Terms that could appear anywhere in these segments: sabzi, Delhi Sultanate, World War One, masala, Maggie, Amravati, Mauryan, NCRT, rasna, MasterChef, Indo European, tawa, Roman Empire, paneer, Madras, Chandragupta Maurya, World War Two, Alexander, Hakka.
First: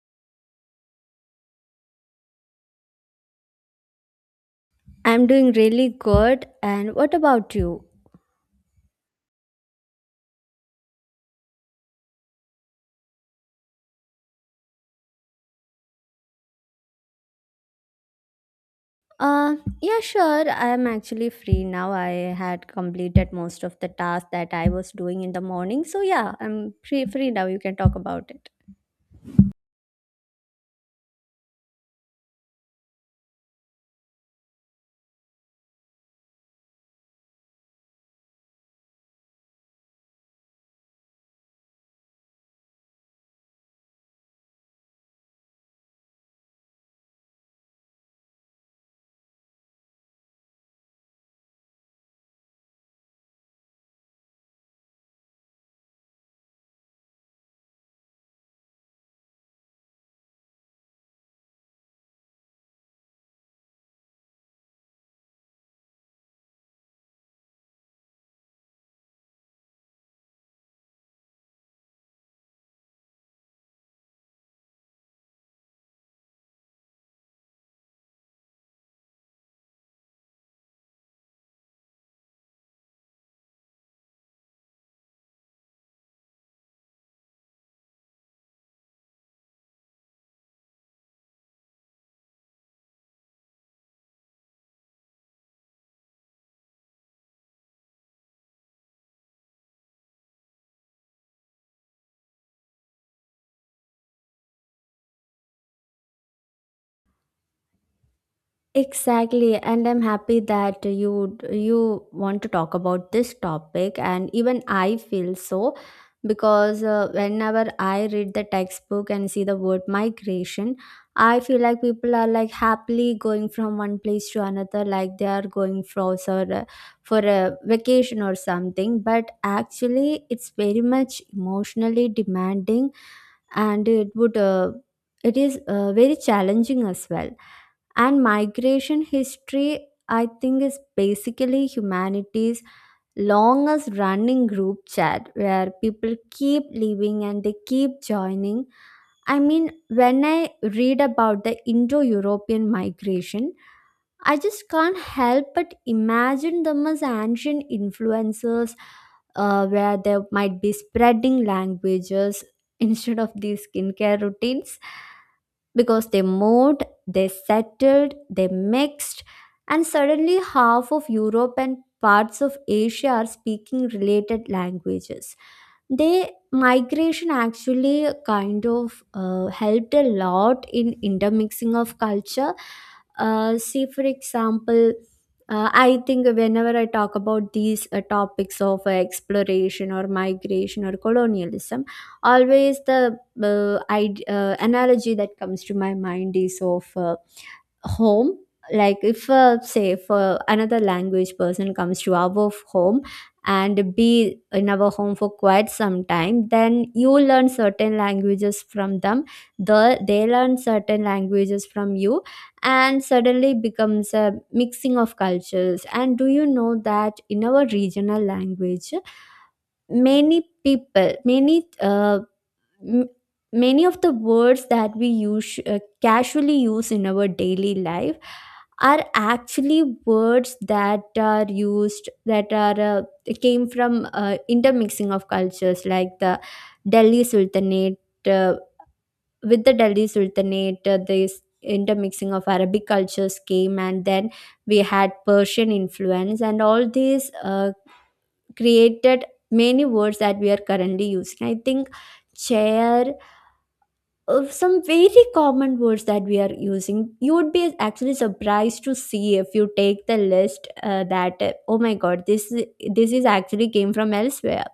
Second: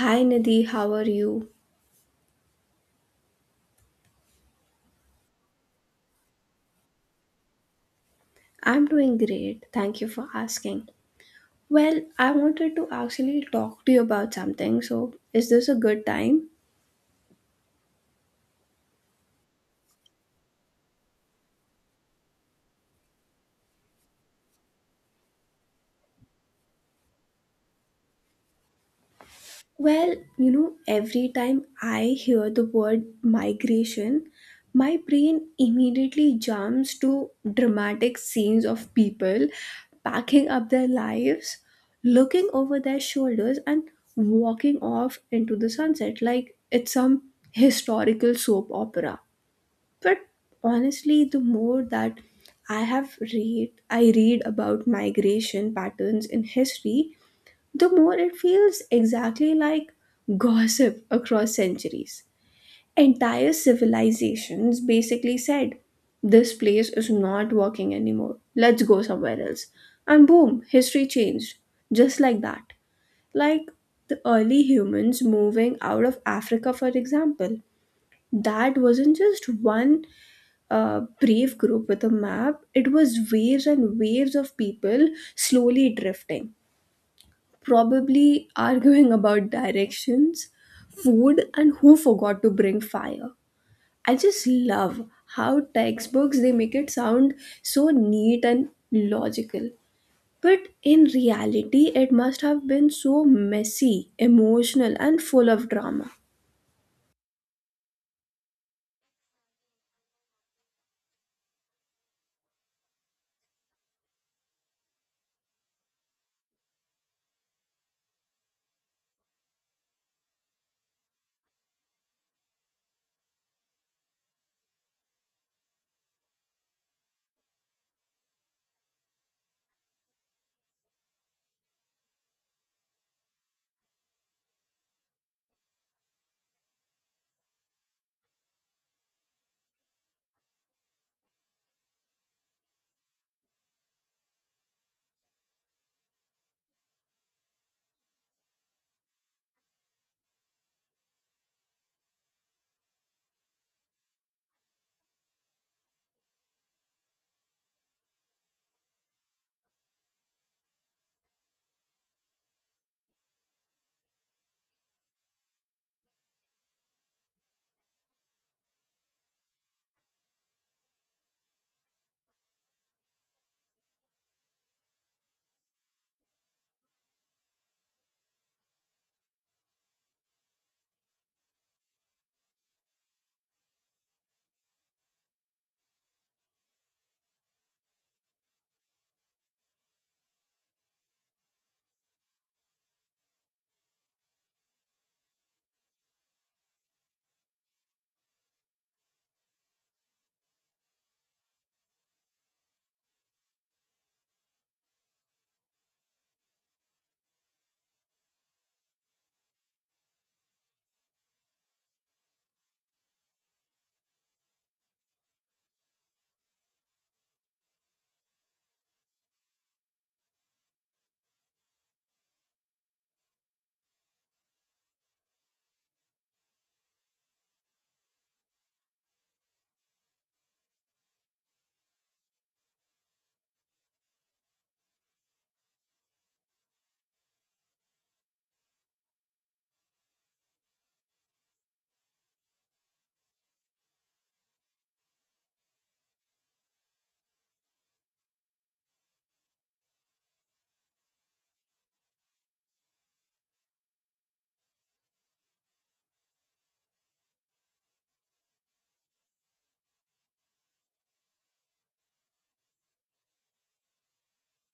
Hi Nidhi, how are you? I'm doing really good. And what about you? I'm doing great. Thank you for asking. Well, I wanted to actually talk to you about something. So, is this a good time? Yeah, sure. I'm actually free now. I had completed most of the tasks that I was doing in the morning. So, yeah, I'm free now. You can talk about it. Well, you know, every time I hear the word migration, my brain immediately jumps to dramatic scenes of people packing up their lives, looking over their shoulders, and walking off into the sunset like it's some historical soap opera. But honestly, the more that I read about migration patterns in history, the more it feels exactly like gossip across centuries. Entire civilizations basically said, "This place is not working anymore. Let's go somewhere else." And boom, history changed. Just like that. Like the early humans moving out of Africa, for example. That wasn't just one brave group with a map, it was waves and waves of people slowly drifting, probably arguing about directions, food, and who forgot to bring fire. I just love how textbooks they make it sound so neat and logical. But in reality, it must have been so messy, emotional, and full of drama. Exactly, and I'm happy that you want to talk about this topic, and even I feel so because whenever I read the textbook and see the word migration, I feel like people are like happily going from one place to another, like they are going for a vacation or something. But actually, it's very much emotionally demanding, and it is very challenging as well, and migration history, I think, is basically humanity's longest running group chat where people keep leaving and they keep joining. I mean, when I read about the Indo European migration, I just can't help but imagine them as ancient influencers, where they might be spreading languages instead of these skincare routines, because they moved, they settled, they mixed, and suddenly half of Europe and parts of Asia are speaking related languages. They migration actually kind of helped a lot in intermixing of culture. See, for example, I think whenever I talk about these topics of exploration or migration or colonialism, always the id analogy that comes to my mind is of home. Like if say if another language person comes to our home and be in our home for quite some time, then you learn certain languages from them, they learn certain languages from you, and suddenly becomes a mixing of cultures. And do you know that in our regional language, many people many m- many of the words that we use casually use in our daily life are actually words that are used, that are came from intermixing of cultures, like the delhi sultanate. uh, with the delhi sultanate, this intermixing of arabic cultures came, and then we had persian influence, and all these created many words that we are currently using. I think chair of some very common words that we are using, you would be actually surprised to see if you take the list, that oh my god, this is actually came from elsewhere.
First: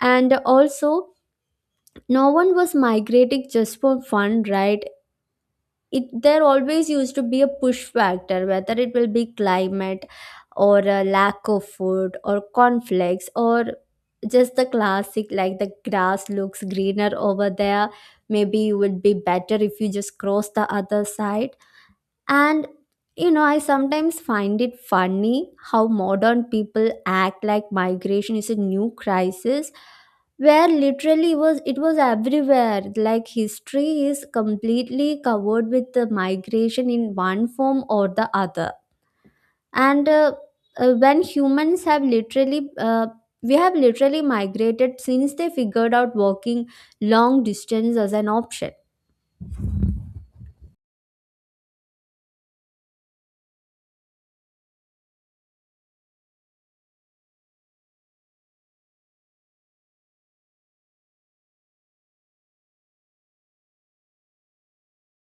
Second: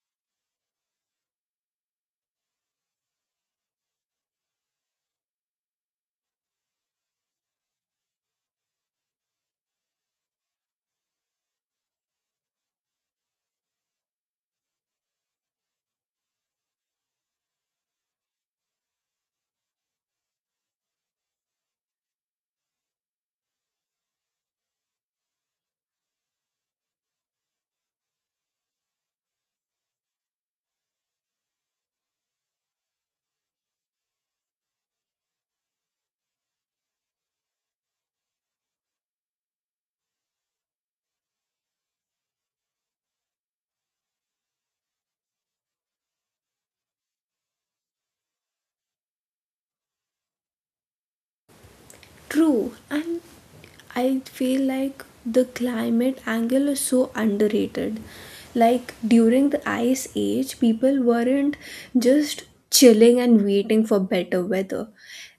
And also, no one was migrating just for fun, right? It there always used to be a push factor, whether it will be climate, or a lack of food, or conflicts, or just the classic, like the grass looks greener over there. Maybe it would be better if you just cross the other side. And you know, I sometimes find it funny how modern people act like migration is a new crisis, where literally was it was everywhere. Like history is completely covered with the migration in one form or the other. And when humans have literally we have literally migrated since they figured out walking long distance as an option. True, and I feel like the climate angle is so underrated. Like during the ice age, people weren't just chilling and waiting for better weather.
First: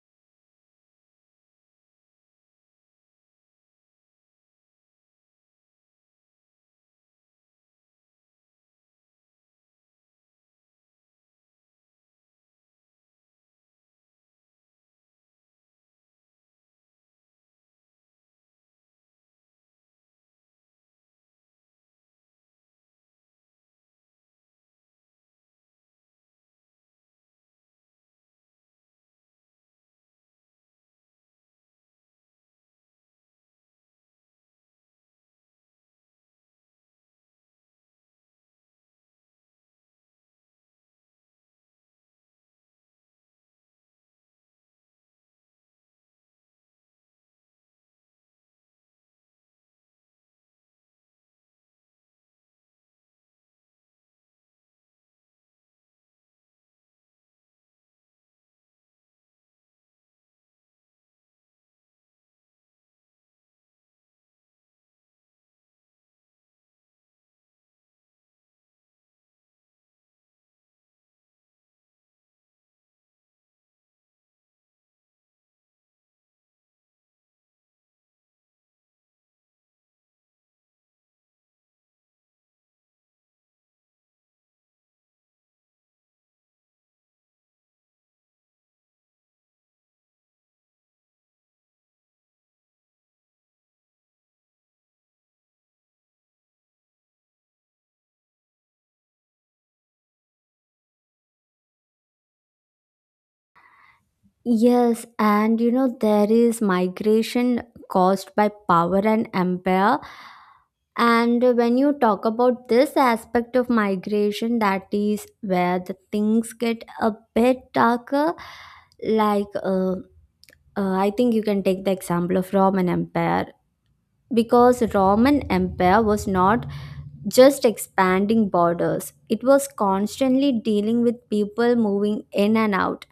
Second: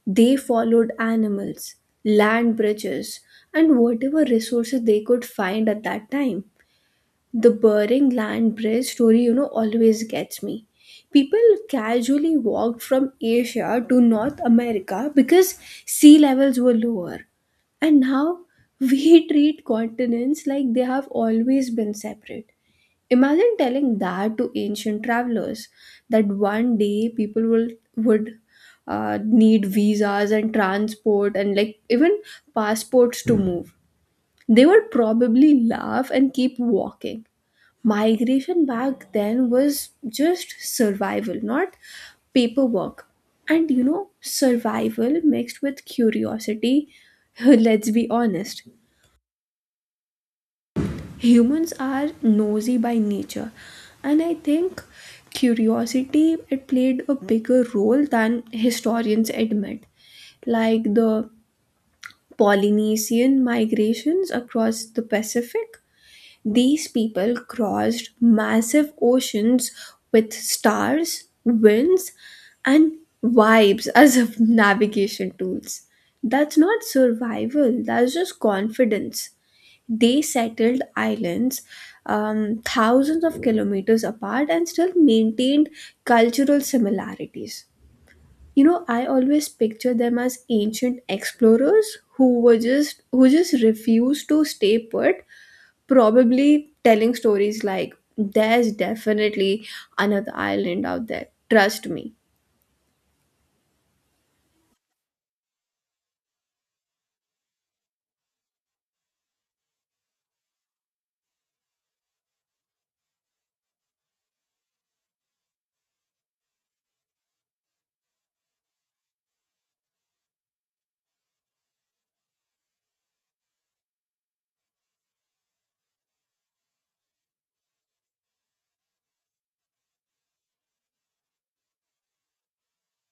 They followed animals, land bridges, and whatever resources they could find at that time. The Bering land bridge story, you know, always gets me. People casually walked from Asia to North America because sea levels were lower, and now we treat continents like they have always been separate. Imagine telling that to ancient travelers that one day people will would need visas and transport and like even passports to move. They would probably laugh and keep walking. Migration back then was just survival, not paperwork. And you know, survival mixed with curiosity, let's be honest. Humans are nosy by nature, and I think curiosity it played a bigger role than historians admit. Like the Polynesian migrations across the Pacific, these people crossed massive oceans with stars, winds, and vibes as of navigation tools. That's not survival, that's just confidence. They settled islands thousands of kilometers apart and still maintained cultural similarities. You know, I always picture them as ancient explorers who just refused to stay put, probably telling stories like, "There's definitely another island out there. Trust me." Yes, and you know, there is migration caused by power and empire. And when you talk about this aspect of migration, that is where the things get a bit darker. Like, I think you can take the example of Roman Empire, because Roman Empire was not just expanding borders; it was constantly dealing with people moving in and out.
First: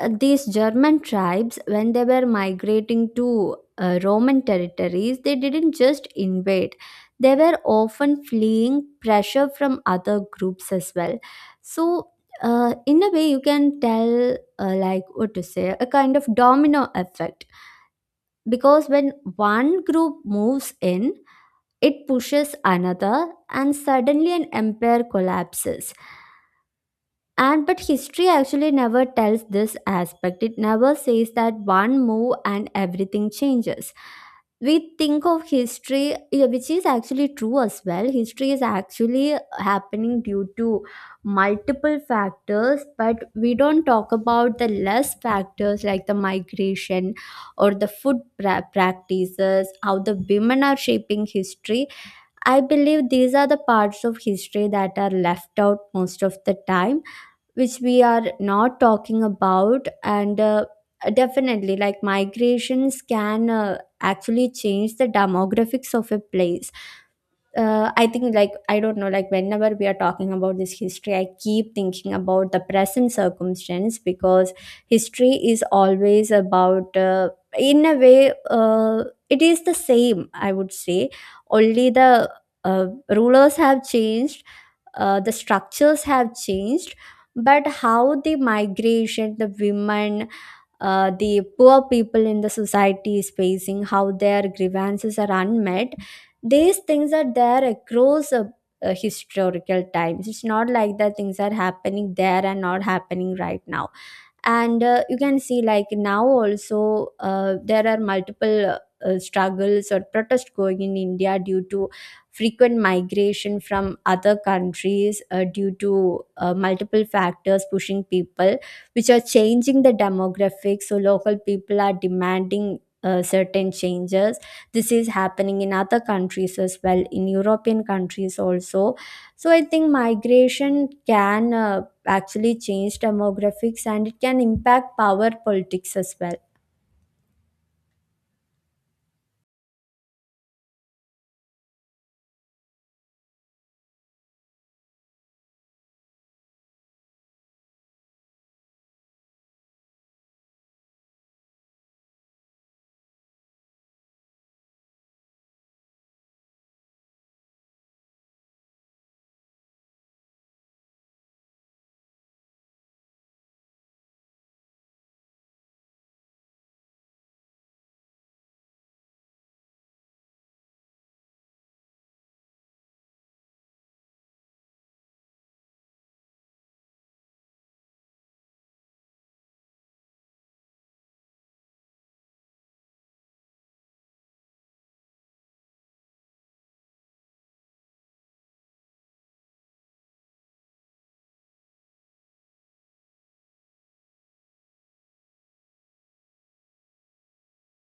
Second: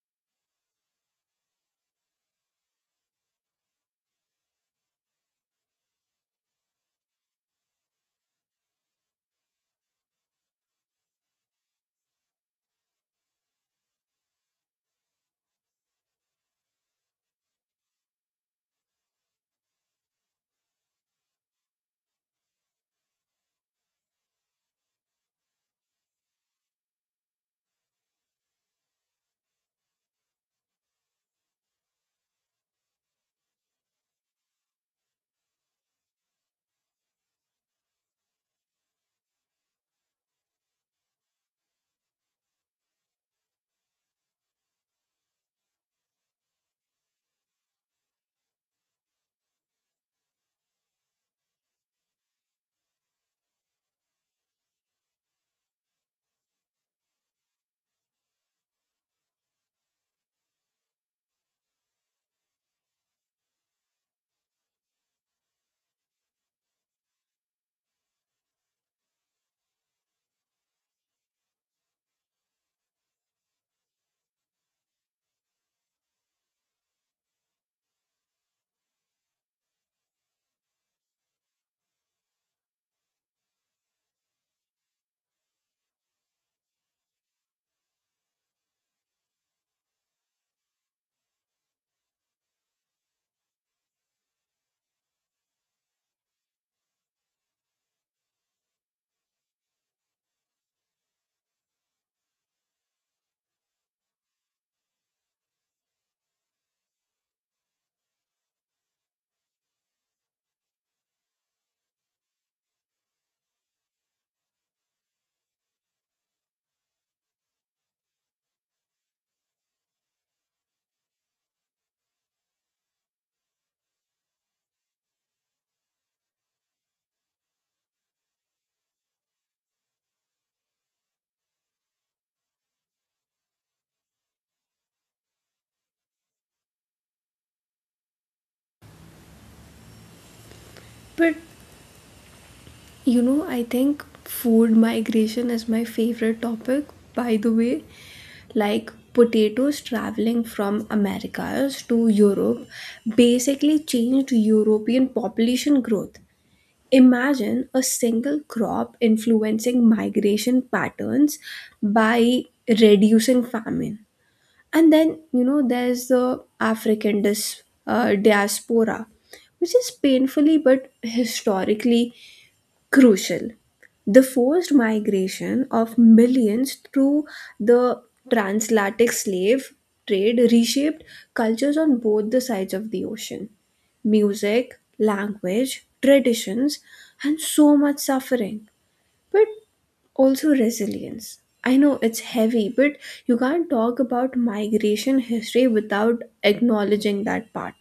These German tribes, when they were migrating to Roman territories, they didn't just invade. They were often fleeing pressure from other groups as well. So, in a way, you can tell, like, what to say, a kind of domino effect. Because when one group moves in, it pushes another, and suddenly an empire collapses. And but history actually never tells this aspect. It never says that one move and everything changes. We think of history, yeah, which is actually true as well. History is actually happening due to multiple factors, but we don't talk about the less factors like the migration, or practices, how the women are shaping history. I believe these are the parts of history that are left out most of the time, which we are not talking about. And definitely like migrations can actually change the demographics of a place. I think, like, I don't know, like whenever we are talking about this history, I keep thinking about the present circumstance, because history is always about in a way it is the same. I would say only the rulers have changed, the structures have changed, but how the migration, the women, the poor people in the society is facing, how their grievances are unmet. These things are there across historical times. It's not like that things are happening there and not happening right now. And you can see like now also there are multiple struggles or protest going in india due to frequent migration from other countries, due to multiple factors pushing people, which are changing the demographics, so local people are demanding certain changes. This is happening in other countries as well, in european countries also. So I think migration can actually change demographics, and it can impact power politics as well. But you know, I think food migration is my favorite topic, by the way. Like potatoes traveling from Americas to Europe basically changed European population growth. Imagine a single crop influencing migration patterns by reducing famine. And then, you know, there's the African diaspora, which is painfully but historically crucial. The forced migration of millions through the transatlantic slave trade reshaped cultures on both the sides of the ocean. Music, language, traditions, and so much suffering, but also resilience. I know it's heavy, but you can't talk about migration history without acknowledging that part.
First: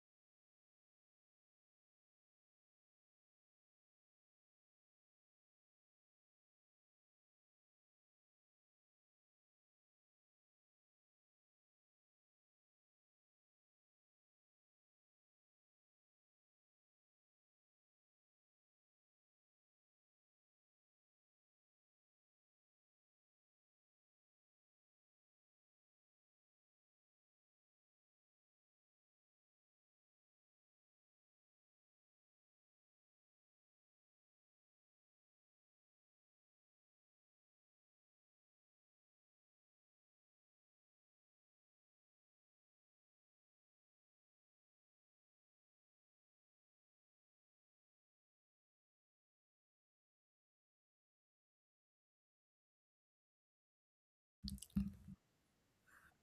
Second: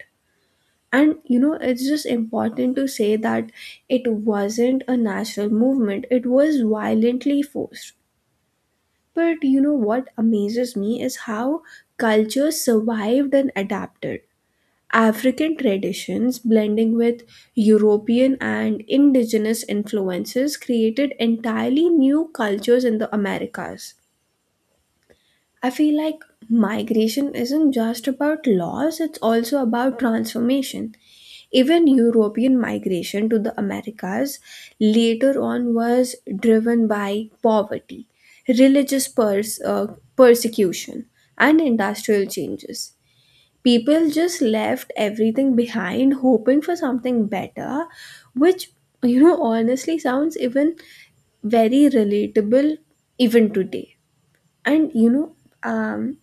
And you know, it's just important to say that it wasn't a natural movement, it was violently forced. But you know what amazes me is how cultures survived and adapted. African traditions blending with European and indigenous influences created entirely new cultures in the Americas. I feel like migration isn't just about loss, it's also about transformation. Even European migration to the Americas later on was driven by poverty, religious persecution, and industrial changes. People just left everything behind, hoping for something better, which, you know, honestly sounds even very relatable even today. And you know, um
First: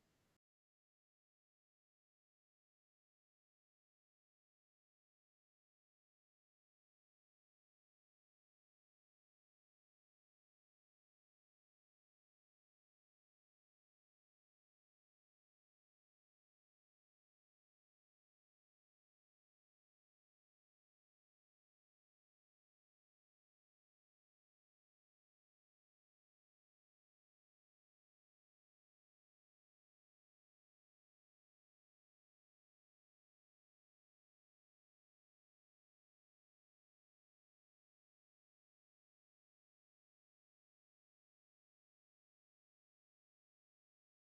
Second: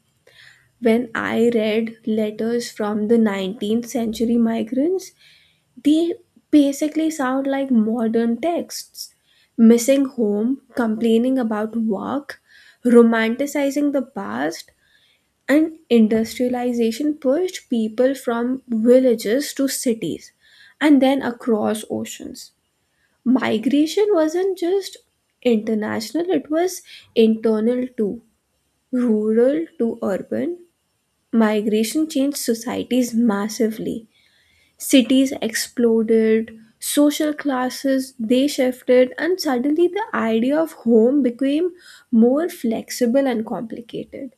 when I read letters from the 19th century migrants, they basically sound like modern texts, missing home, complaining about work, romanticizing the past, and industrialization pushed people from villages to cities and then across oceans. Migration wasn't just international, it was internal too, rural to urban. Migration changed societies massively. Cities exploded, social classes they shifted, and suddenly the idea of home became more flexible and complicated.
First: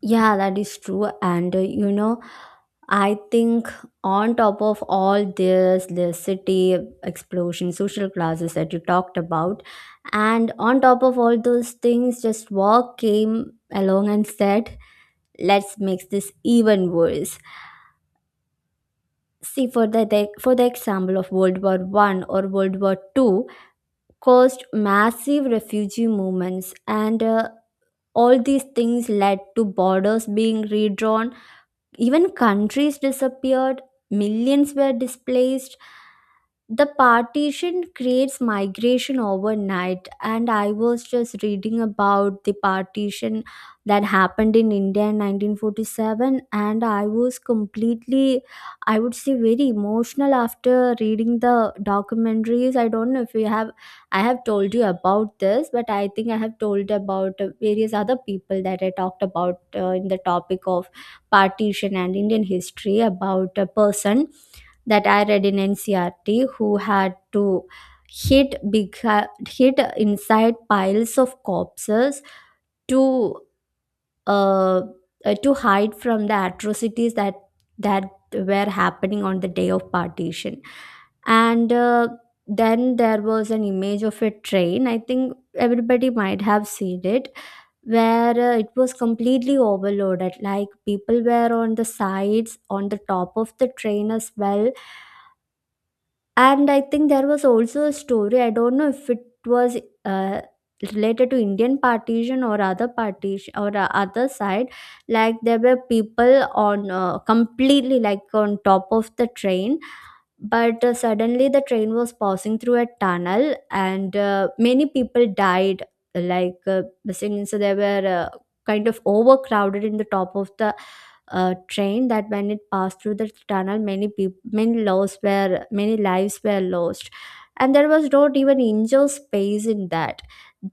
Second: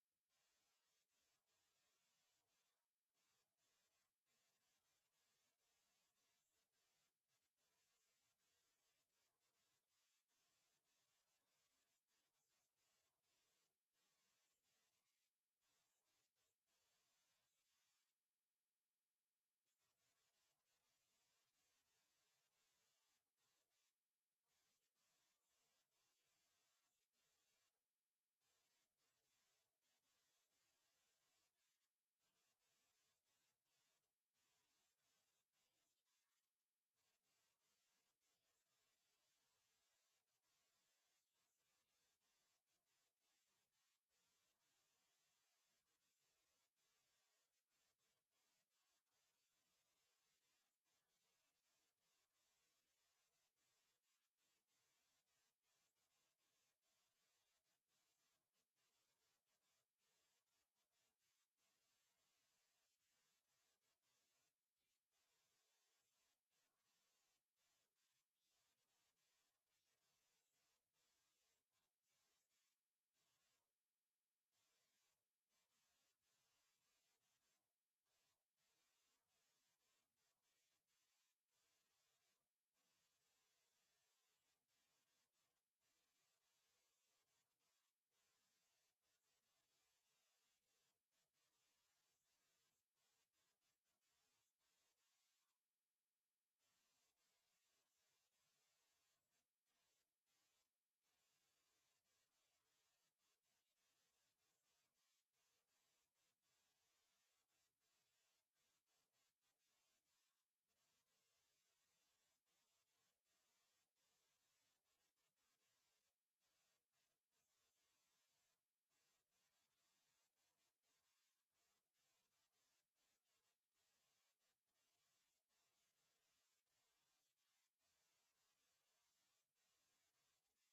Yeah, that is true. And you know, I think on top of all this, the city explosion, social classes that you talked about, and on top of all those things, just war came along and said, let's make this even worse. See, for the example of World War One or World War Two, caused massive refugee movements, and all these things led to borders being redrawn, even countries disappeared, millions were displaced, the partition creates migration overnight. And I was just reading about the partition that happened in india in 1947, and I was completely, I would say, very emotional after reading the documentaries. I don't know if you have, I have told you about this, but I think I have told about various other people that I talked about in the topic of partition and indian history, about a person that I read in NCRT, who had to hit big, hit inside piles of corpses to uh, to hide from the atrocities that that were happening on the day of partition. And then there was an image of a train, I think everybody might have seen it, where it was completely overloaded, like people were on the sides, on the top of the train as well. And I think there was also a story, I don't know if it was uh, related to Indian partition or other side, like there were people on completely like on top of the train, but suddenly the train was passing through a tunnel and many people died. Like, since they were kind of overcrowded in the top of the train, that when it passed through the tunnel, many people, many lives were lost, and there was not even indoor space in that.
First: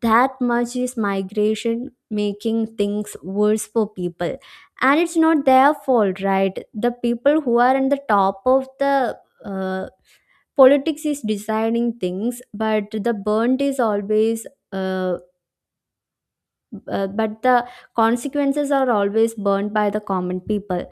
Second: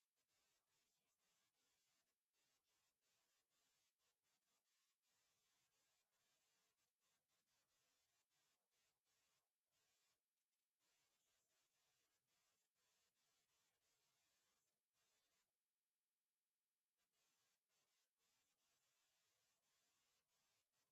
That much is migration making things worse for people. And it's not their fault, right? The people who are in the top of the uh, politics is deciding things, but the burnt is always uh, but the consequences are always burnt by the common people.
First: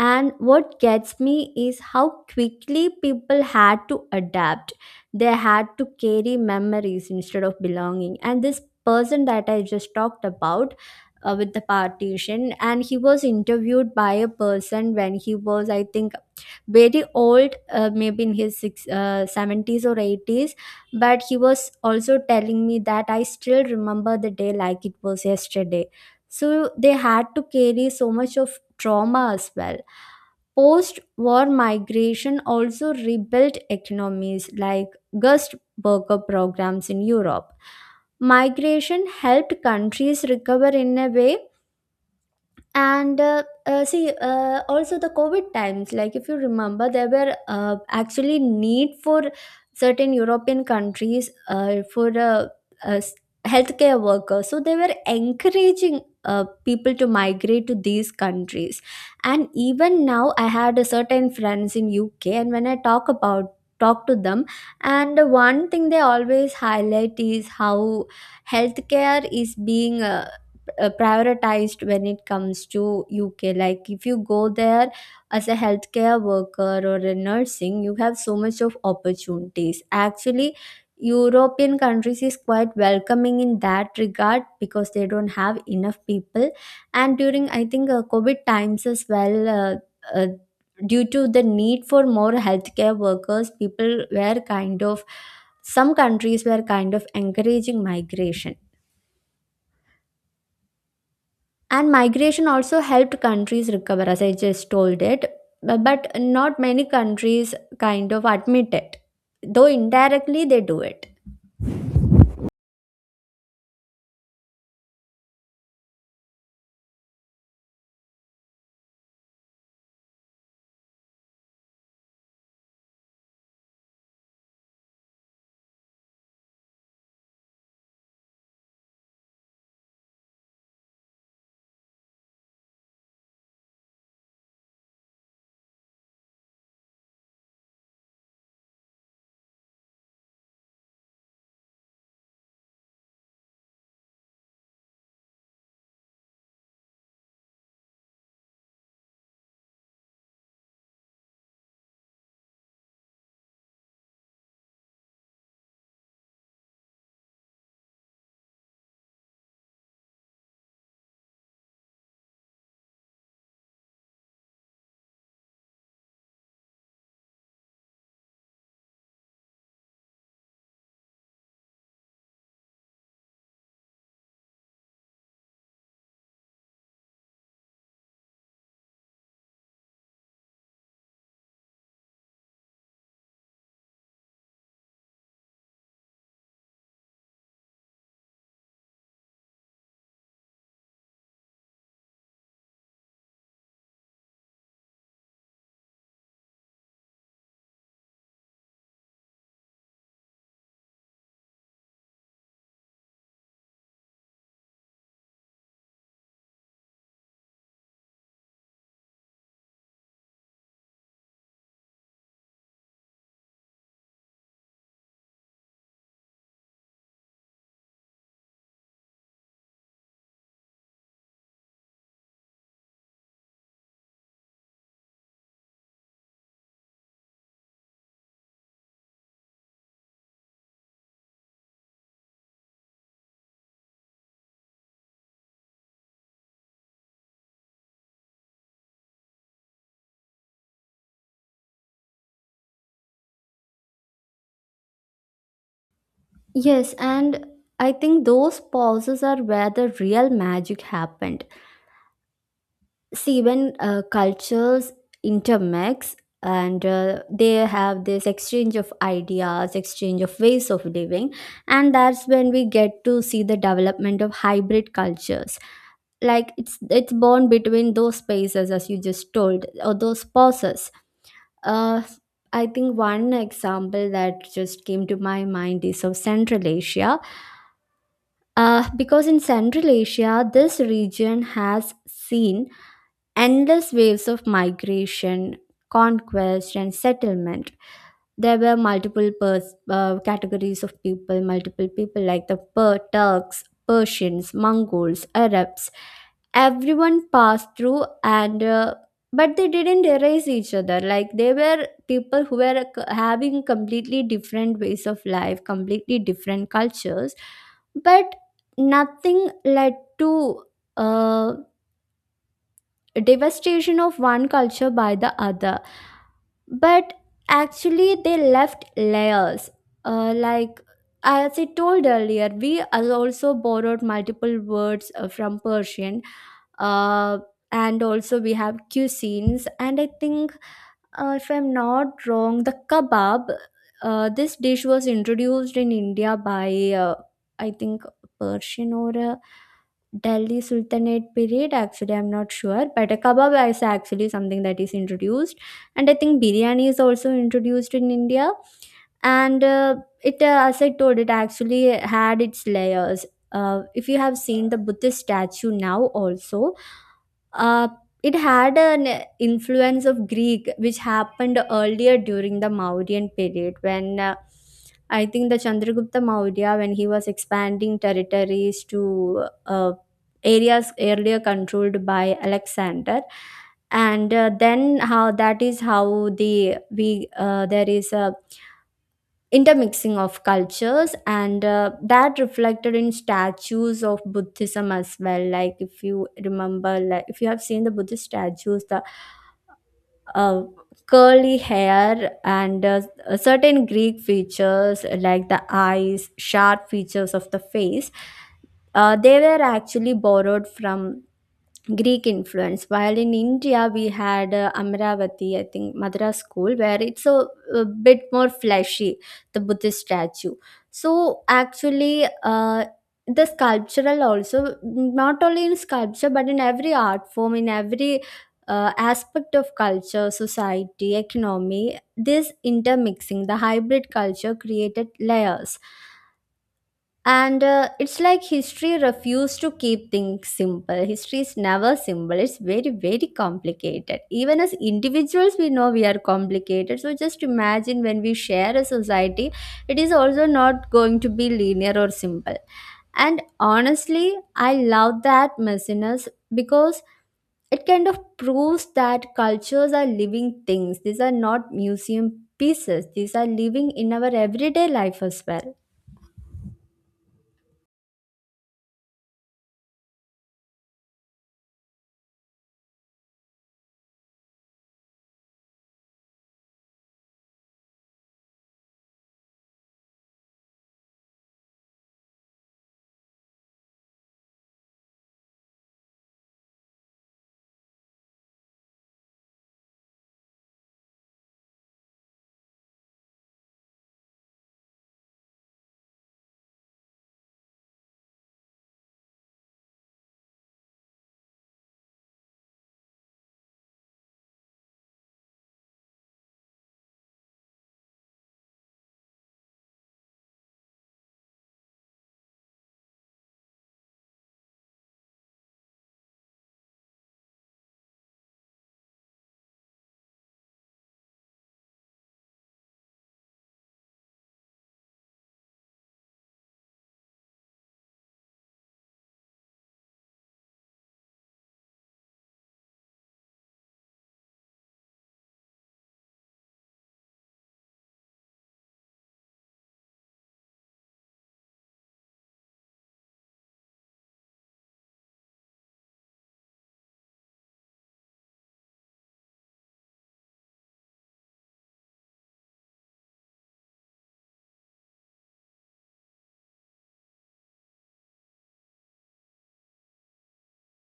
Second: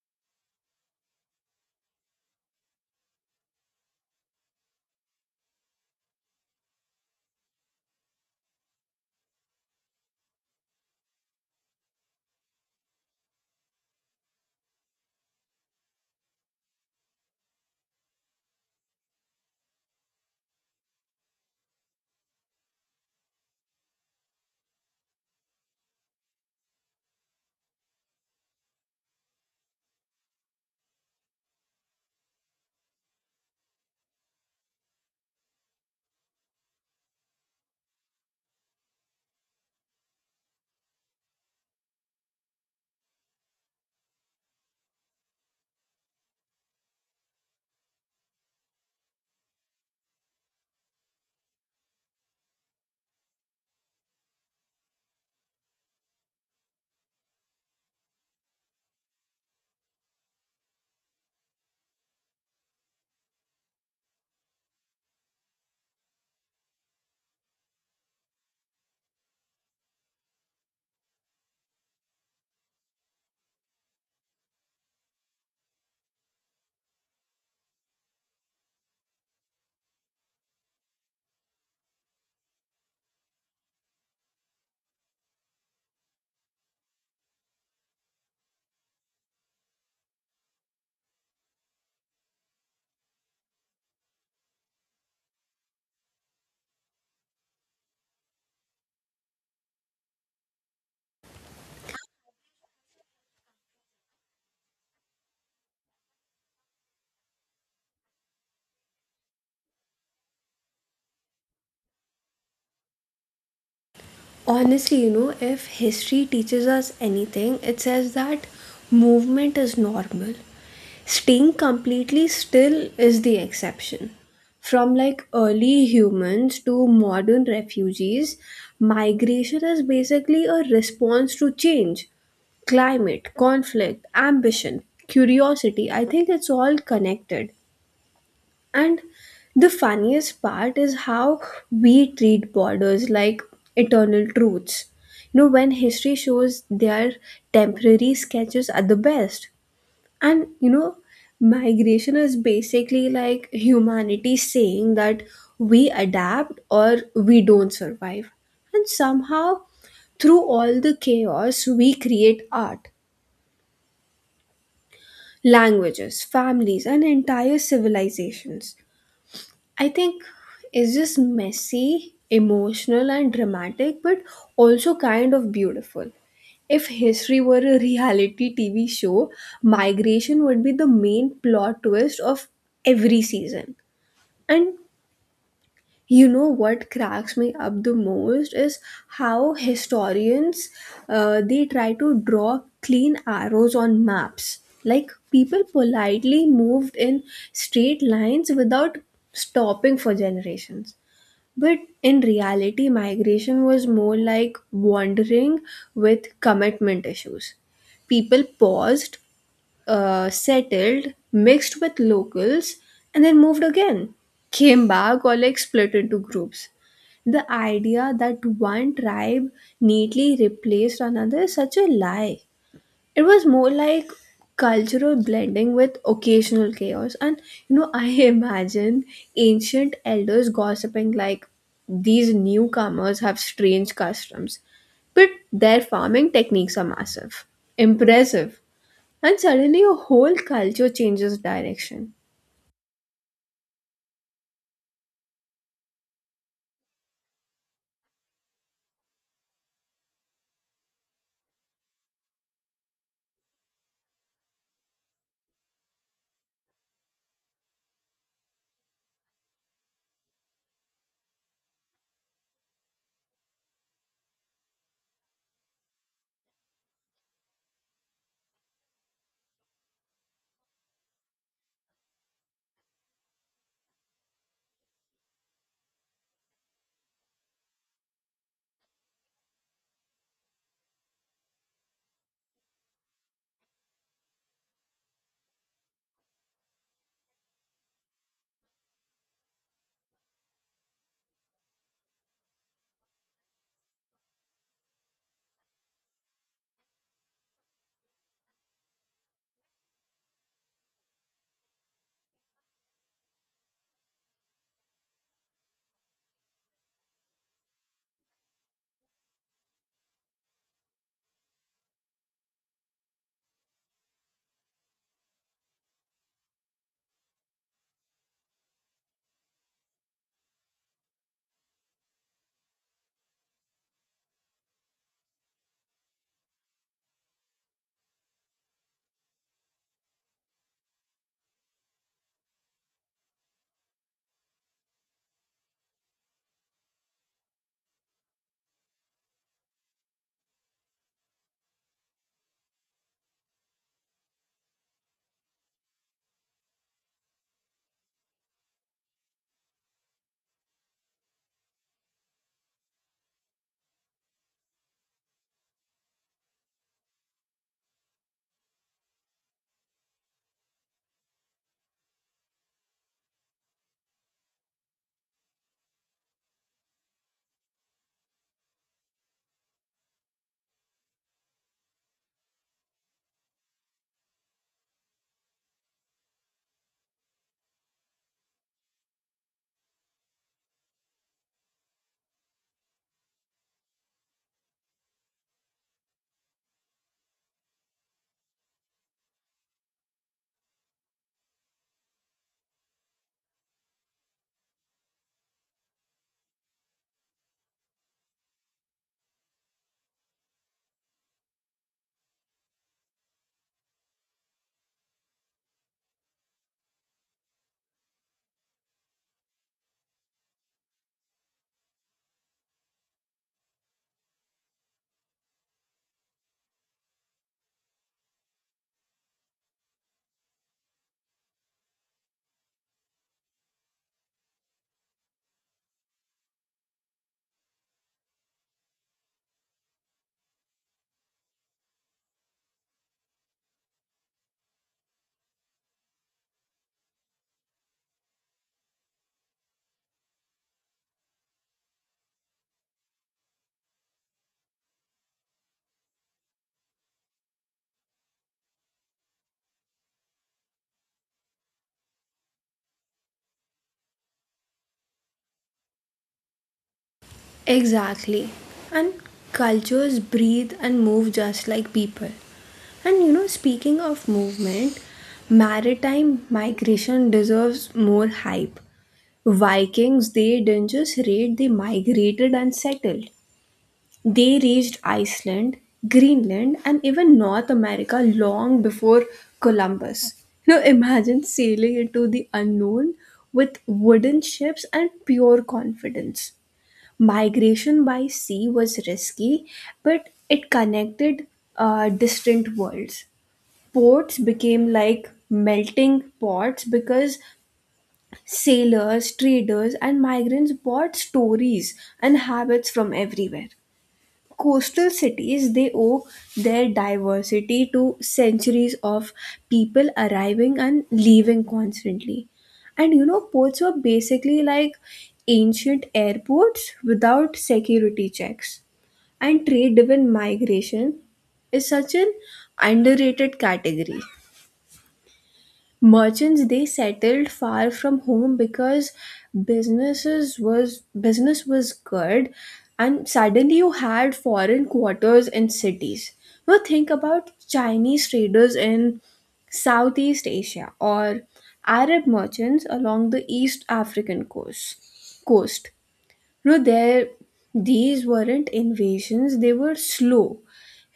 And what gets me is how quickly people had to adapt. They had to carry memories instead of belonging. And this person that I just talked about, with the partition, and he was interviewed by a person when he was, I think, very old, maybe in his 70s or 80s, but he was also telling me that I still remember the day like it was yesterday. So they had to carry so much of trauma as well. Post war migration also rebuilt economies, like guest worker programs in europe, migration helped countries recover in a way. And uh, uh, see uh, also the covid times, like if you remember, there were actually need for certain european countries for uh, s- healthcare workers, so they were encouraging people to migrate to these countries. And even now I had a certain friends in uk, and when I talk to them, and one thing they always highlight is how healthcare is being prioritized when it comes to UK. Like if you go there as a healthcare worker or a nursing, you have so much of opportunities. Actually, European countries is quite welcoming in that regard because they don't have enough people. And during, I think, COVID times as well, uh, due to the need for more healthcare workers, people were kind of— some countries were kind of encouraging migration, and migration also helped countries recover, as I just told it. But not many countries kind of admit it, though indirectly they do it. Honestly, you know, if history teaches us anything, it says that movement is normal. Staying completely still is the exception. From like early humans to modern refugees, migration is basically a response to change. Climate, conflict, ambition, curiosity, I think it's all connected. And the funniest part is how we treat borders like eternal truths. You know, when history shows they are temporary sketches at the best. And you know, migration is basically like humanity saying that we adapt or we don't survive. And somehow, through all the chaos, we create art, languages, families, and entire civilizations. I think it's just messy, emotional, and dramatic, but also kind of beautiful. If history were a reality TV show, migration would be the main plot twist of every season. And you know what cracks me up the most is how historians they try to draw clean arrows on maps. Like people politely moved in straight lines without stopping for generations. But in reality, migration was more like wandering with commitment issues. People paused, settled, mixed with locals, and then moved again, came back, or like split into groups. The idea that one tribe neatly replaced another is such a lie. It was more like cultural blending with occasional chaos. And you know, I imagine ancient elders gossiping like, "These newcomers have strange customs, but their farming techniques are massive impressive," and suddenly a whole culture changes direction. Yes, and I think those pauses are where the real magic happened. See, when cultures intermix and they have this exchange of ideas, exchange of ways of living, and that's when we get to see the development of hybrid cultures. Like, it's born between those spaces, as you just told, or those pauses. uh I think one example that just came to my mind is of Central Asia. Uh, because in Central Asia, this region has seen endless waves of migration, conquest, and settlement. There were multiple categories of people, multiple people like the Turks, Persians, Mongols, Arabs. Everyone passed through, and but they didn't erase each other. Like, they were people who were having completely different ways of life, completely different cultures, but nothing led to. Uh, devastation of one culture by the other, but actually they left layers. Like, as I told earlier, we also borrowed multiple words from Persian. uh, and also we have cuisines, and I think, if I'm not wrong, the kebab, this dish was introduced in India by, I think, Persian or Delhi Sultanate period. Actually, I'm not sure, but a kebab is actually something that is introduced, and I think biryani is also introduced in India. And it as I told, it actually had its layers. If you have seen the Buddhist statue now also, uh, it had an influence of Greek, which happened earlier during the Mauryan period, when I think the Chandragupta Maurya, when he was expanding territories to areas earlier controlled by Alexander, and then how that is how the we there is a intermixing of cultures, and that reflected in statues of Buddhism as well. Like if you remember, like if you have seen the Buddhist statues, the uh, curly hair and certain Greek features like the eyes, sharp features of the face, they were actually borrowed from Greek influence. While in India, we had, Amravati, I think, Madras school, where it's a— a bit more fleshy, the Buddhist statue. So actually, the sculptural also, not only in sculpture, but in every art form, in every aspect of culture, society, economy, this intermixing, the hybrid culture created layers. And it's like history refused to keep things simple. History is never simple. It's very, very complicated. Even as individuals, we know we are complicated, so just imagine when we share a society, it is also not going to be linear or simple. And honestly, I love that mess in us, because it kind of proves that cultures are living things. These are not museum pieces. These are living in our everyday life as well. Exactly. And cultures breathe and move just like people. And you know, speaking of movement, maritime migration deserves more hype. Vikings, they didn't just raid, they migrated and settled. They reached Iceland, Greenland, and even North America long before Columbus. You know, imagine sailing into the unknown with wooden ships and pure confidence. Migration by sea was risky, but it connected distant worlds. Ports became like melting pots because sailors, traders, and migrants brought stories and habits from everywhere. Coastal cities, they owe their diversity to centuries of people arriving and leaving constantly. And you know, ports were basically like ancient airports without security checks. And trade driven migration is such an underrated category. Merchants they settled far from home because business was good, and suddenly you had foreign quarters in cities. Now think about Chinese traders in Southeast Asia or Arab merchants along the East African coast. No, there these weren't invasions, they were slow,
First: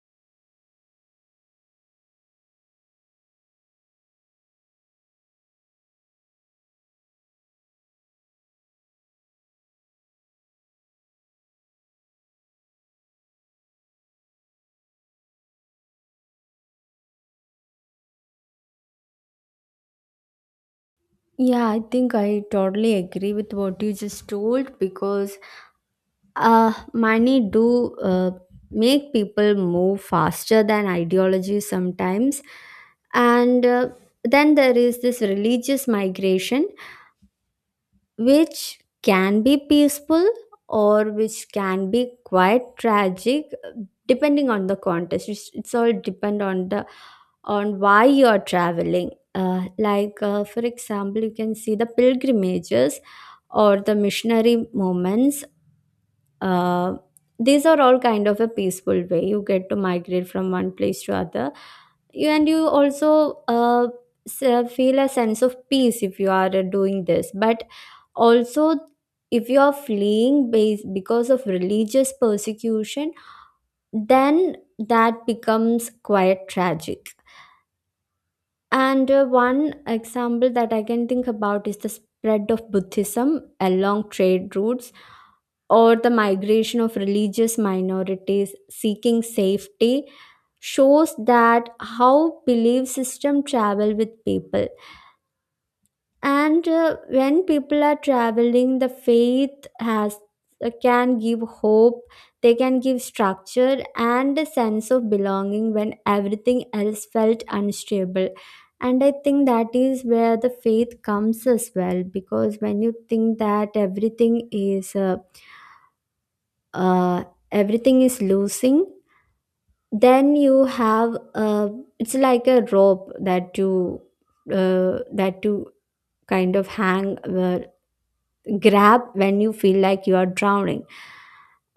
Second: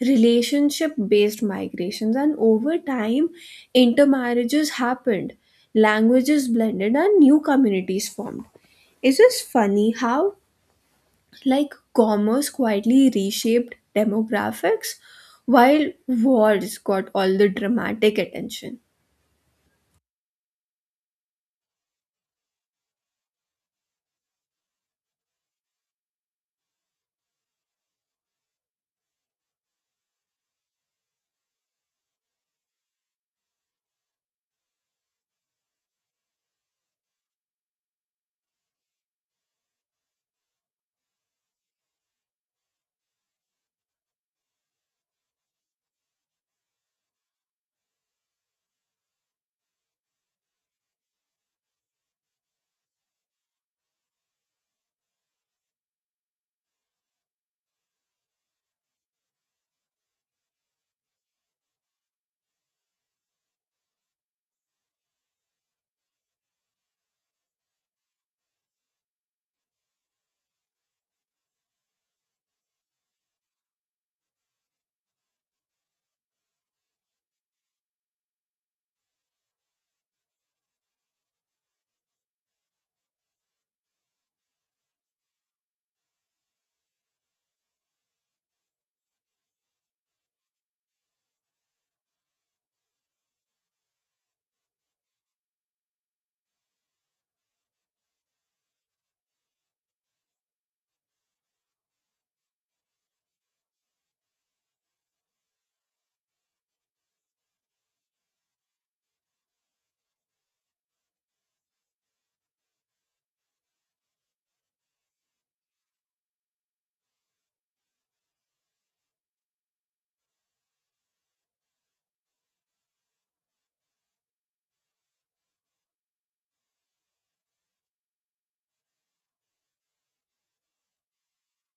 relationship based migrations, and over time, intermarriages happened, languages blended, and new communities formed. It's just funny how, like, commerce quietly reshaped demographics while wars got all the dramatic attention. Yeah, I think I totally agree with what you just told, because money do make people move faster than ideology sometimes, and then there is this religious migration, which can be peaceful or which can be quite tragic depending on the context. It's all depend on the— on why you are traveling. Like, for example, you can see the pilgrimages or the missionary movements. uh, these are all kind of a peaceful way you get to migrate from one place to other. You, and you also feel a sense of peace if you are doing this. But also, if you are fleeing based because of religious persecution, then that becomes quite tragic. And one example that I can think about is the spread of Buddhism along trade routes, or the migration of religious minorities seeking safety, shows that how belief system travel with people. And when people are traveling, the faith has— can give hope, they can give structure and a sense of belonging when everything else felt unstable. And I think that is where the faith comes as well, because when you think that uh, everything is losing, then you have it's like a rope that you kind of hang— grab when you feel like you are drowning.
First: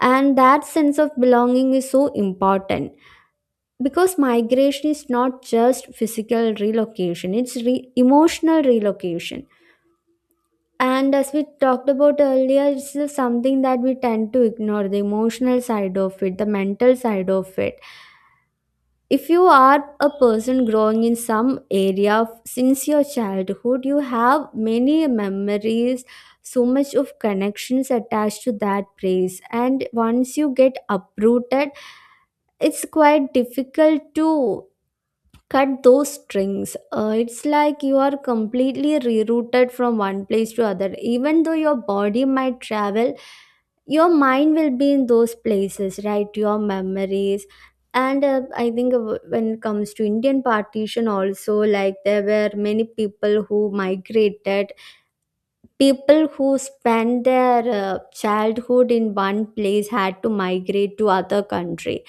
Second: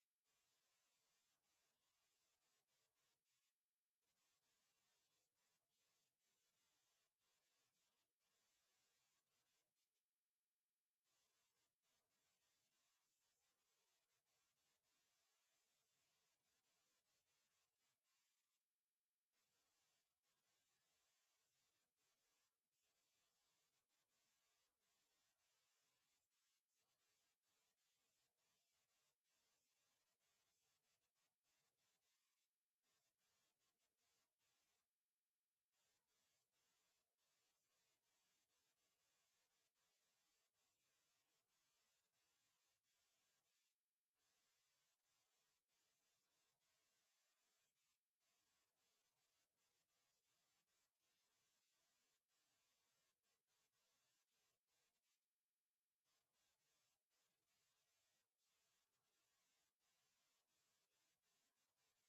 And that sense of belonging is so important, because migration is not just physical relocation, it's emotional relocation. And as we talked about earlier, it's just something that we tend to ignore, the emotional side of it, the mental side of it. If you are a person growing in some area since your childhood, you have many memories, so much of connections attached to that place, and once you get uprooted, it's quite difficult to cut those strings. It's like you are completely rerouted from one place to other. Even though your body might travel, your mind will be in those places, right? Your memories. And I think when it comes to Indian partition, also, like there were many people who migrated. People who spent their childhood in one place had to migrate to other country.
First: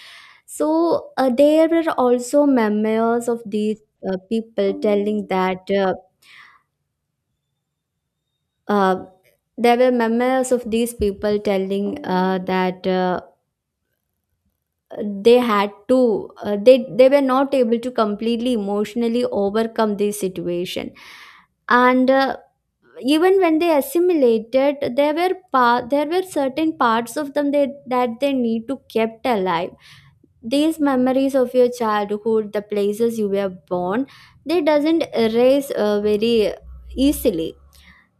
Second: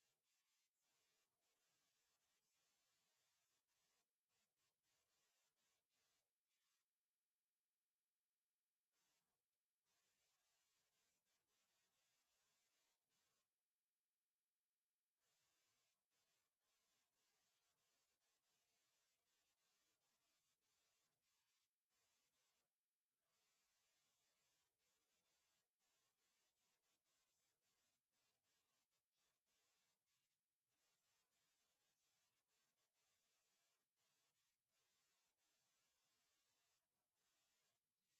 So there were also memoirs of these people telling that uh, there were memoirs of these people telling that they had to they were not able to completely emotionally overcome this situation. And even when they assimilated, there were there were certain parts of them they, that they need to kept alive. These memories of your childhood, the places you were born, they doesn't erase very easily.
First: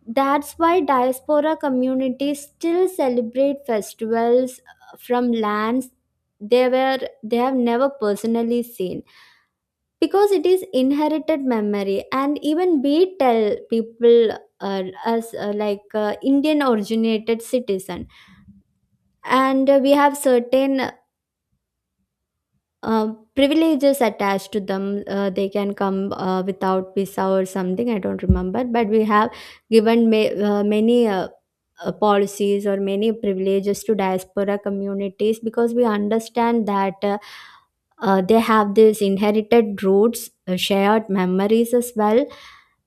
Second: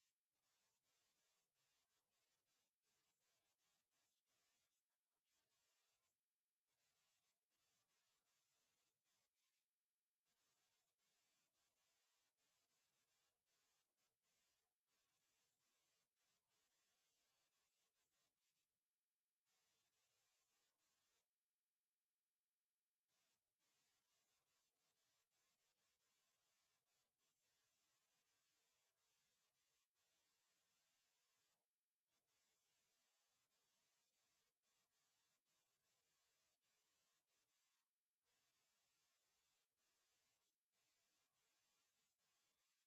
That's why diaspora communities still celebrate festivals from lands they have never personally seen, because it is inherited memory. And even we tell people, as like Indian originated citizen, and we have certain uh, privileges attached to them. They can come without visa or something. I don't remember, but we have given many policies or many privileges to diaspora communities, because we understand that they have these inherited roots, shared memories as well.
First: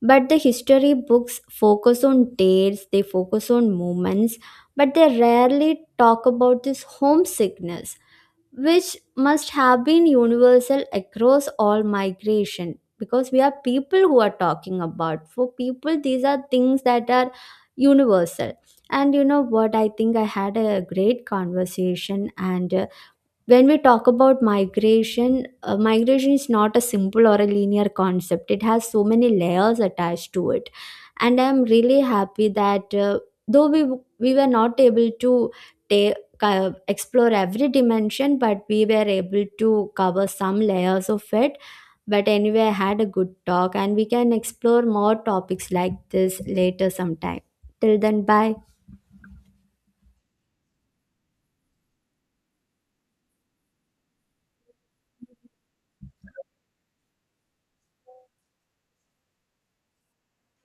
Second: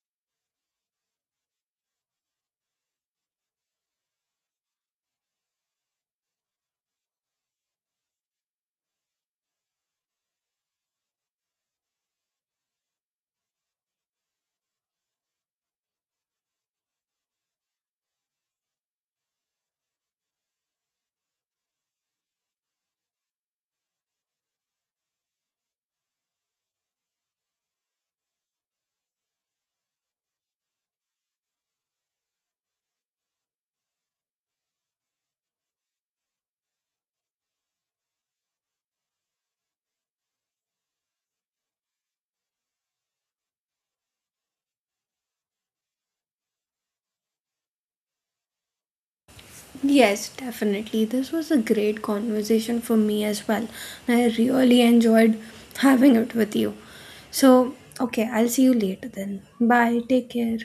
But the history books focus on dates. They focus on moments, but they rarely talk about this homesickness, which must have been universal across all migration, because we are people who are talking about for people, these are things that are universal. And you know what, I think I had a great conversation. And when we talk about migration, migration is not a simple or a linear concept. It has so many layers attached to it, and I'm really happy that though we were not able to take— explore every dimension, but we were able to cover some layers of it. But anyway, I had a good talk, and we can explore more topics like this later sometime. Till then, bye. Yes, definitely. This was a great conversation for me as well. I really enjoyed having it with you. So, okay, I'll see you later then. Bye. Take care.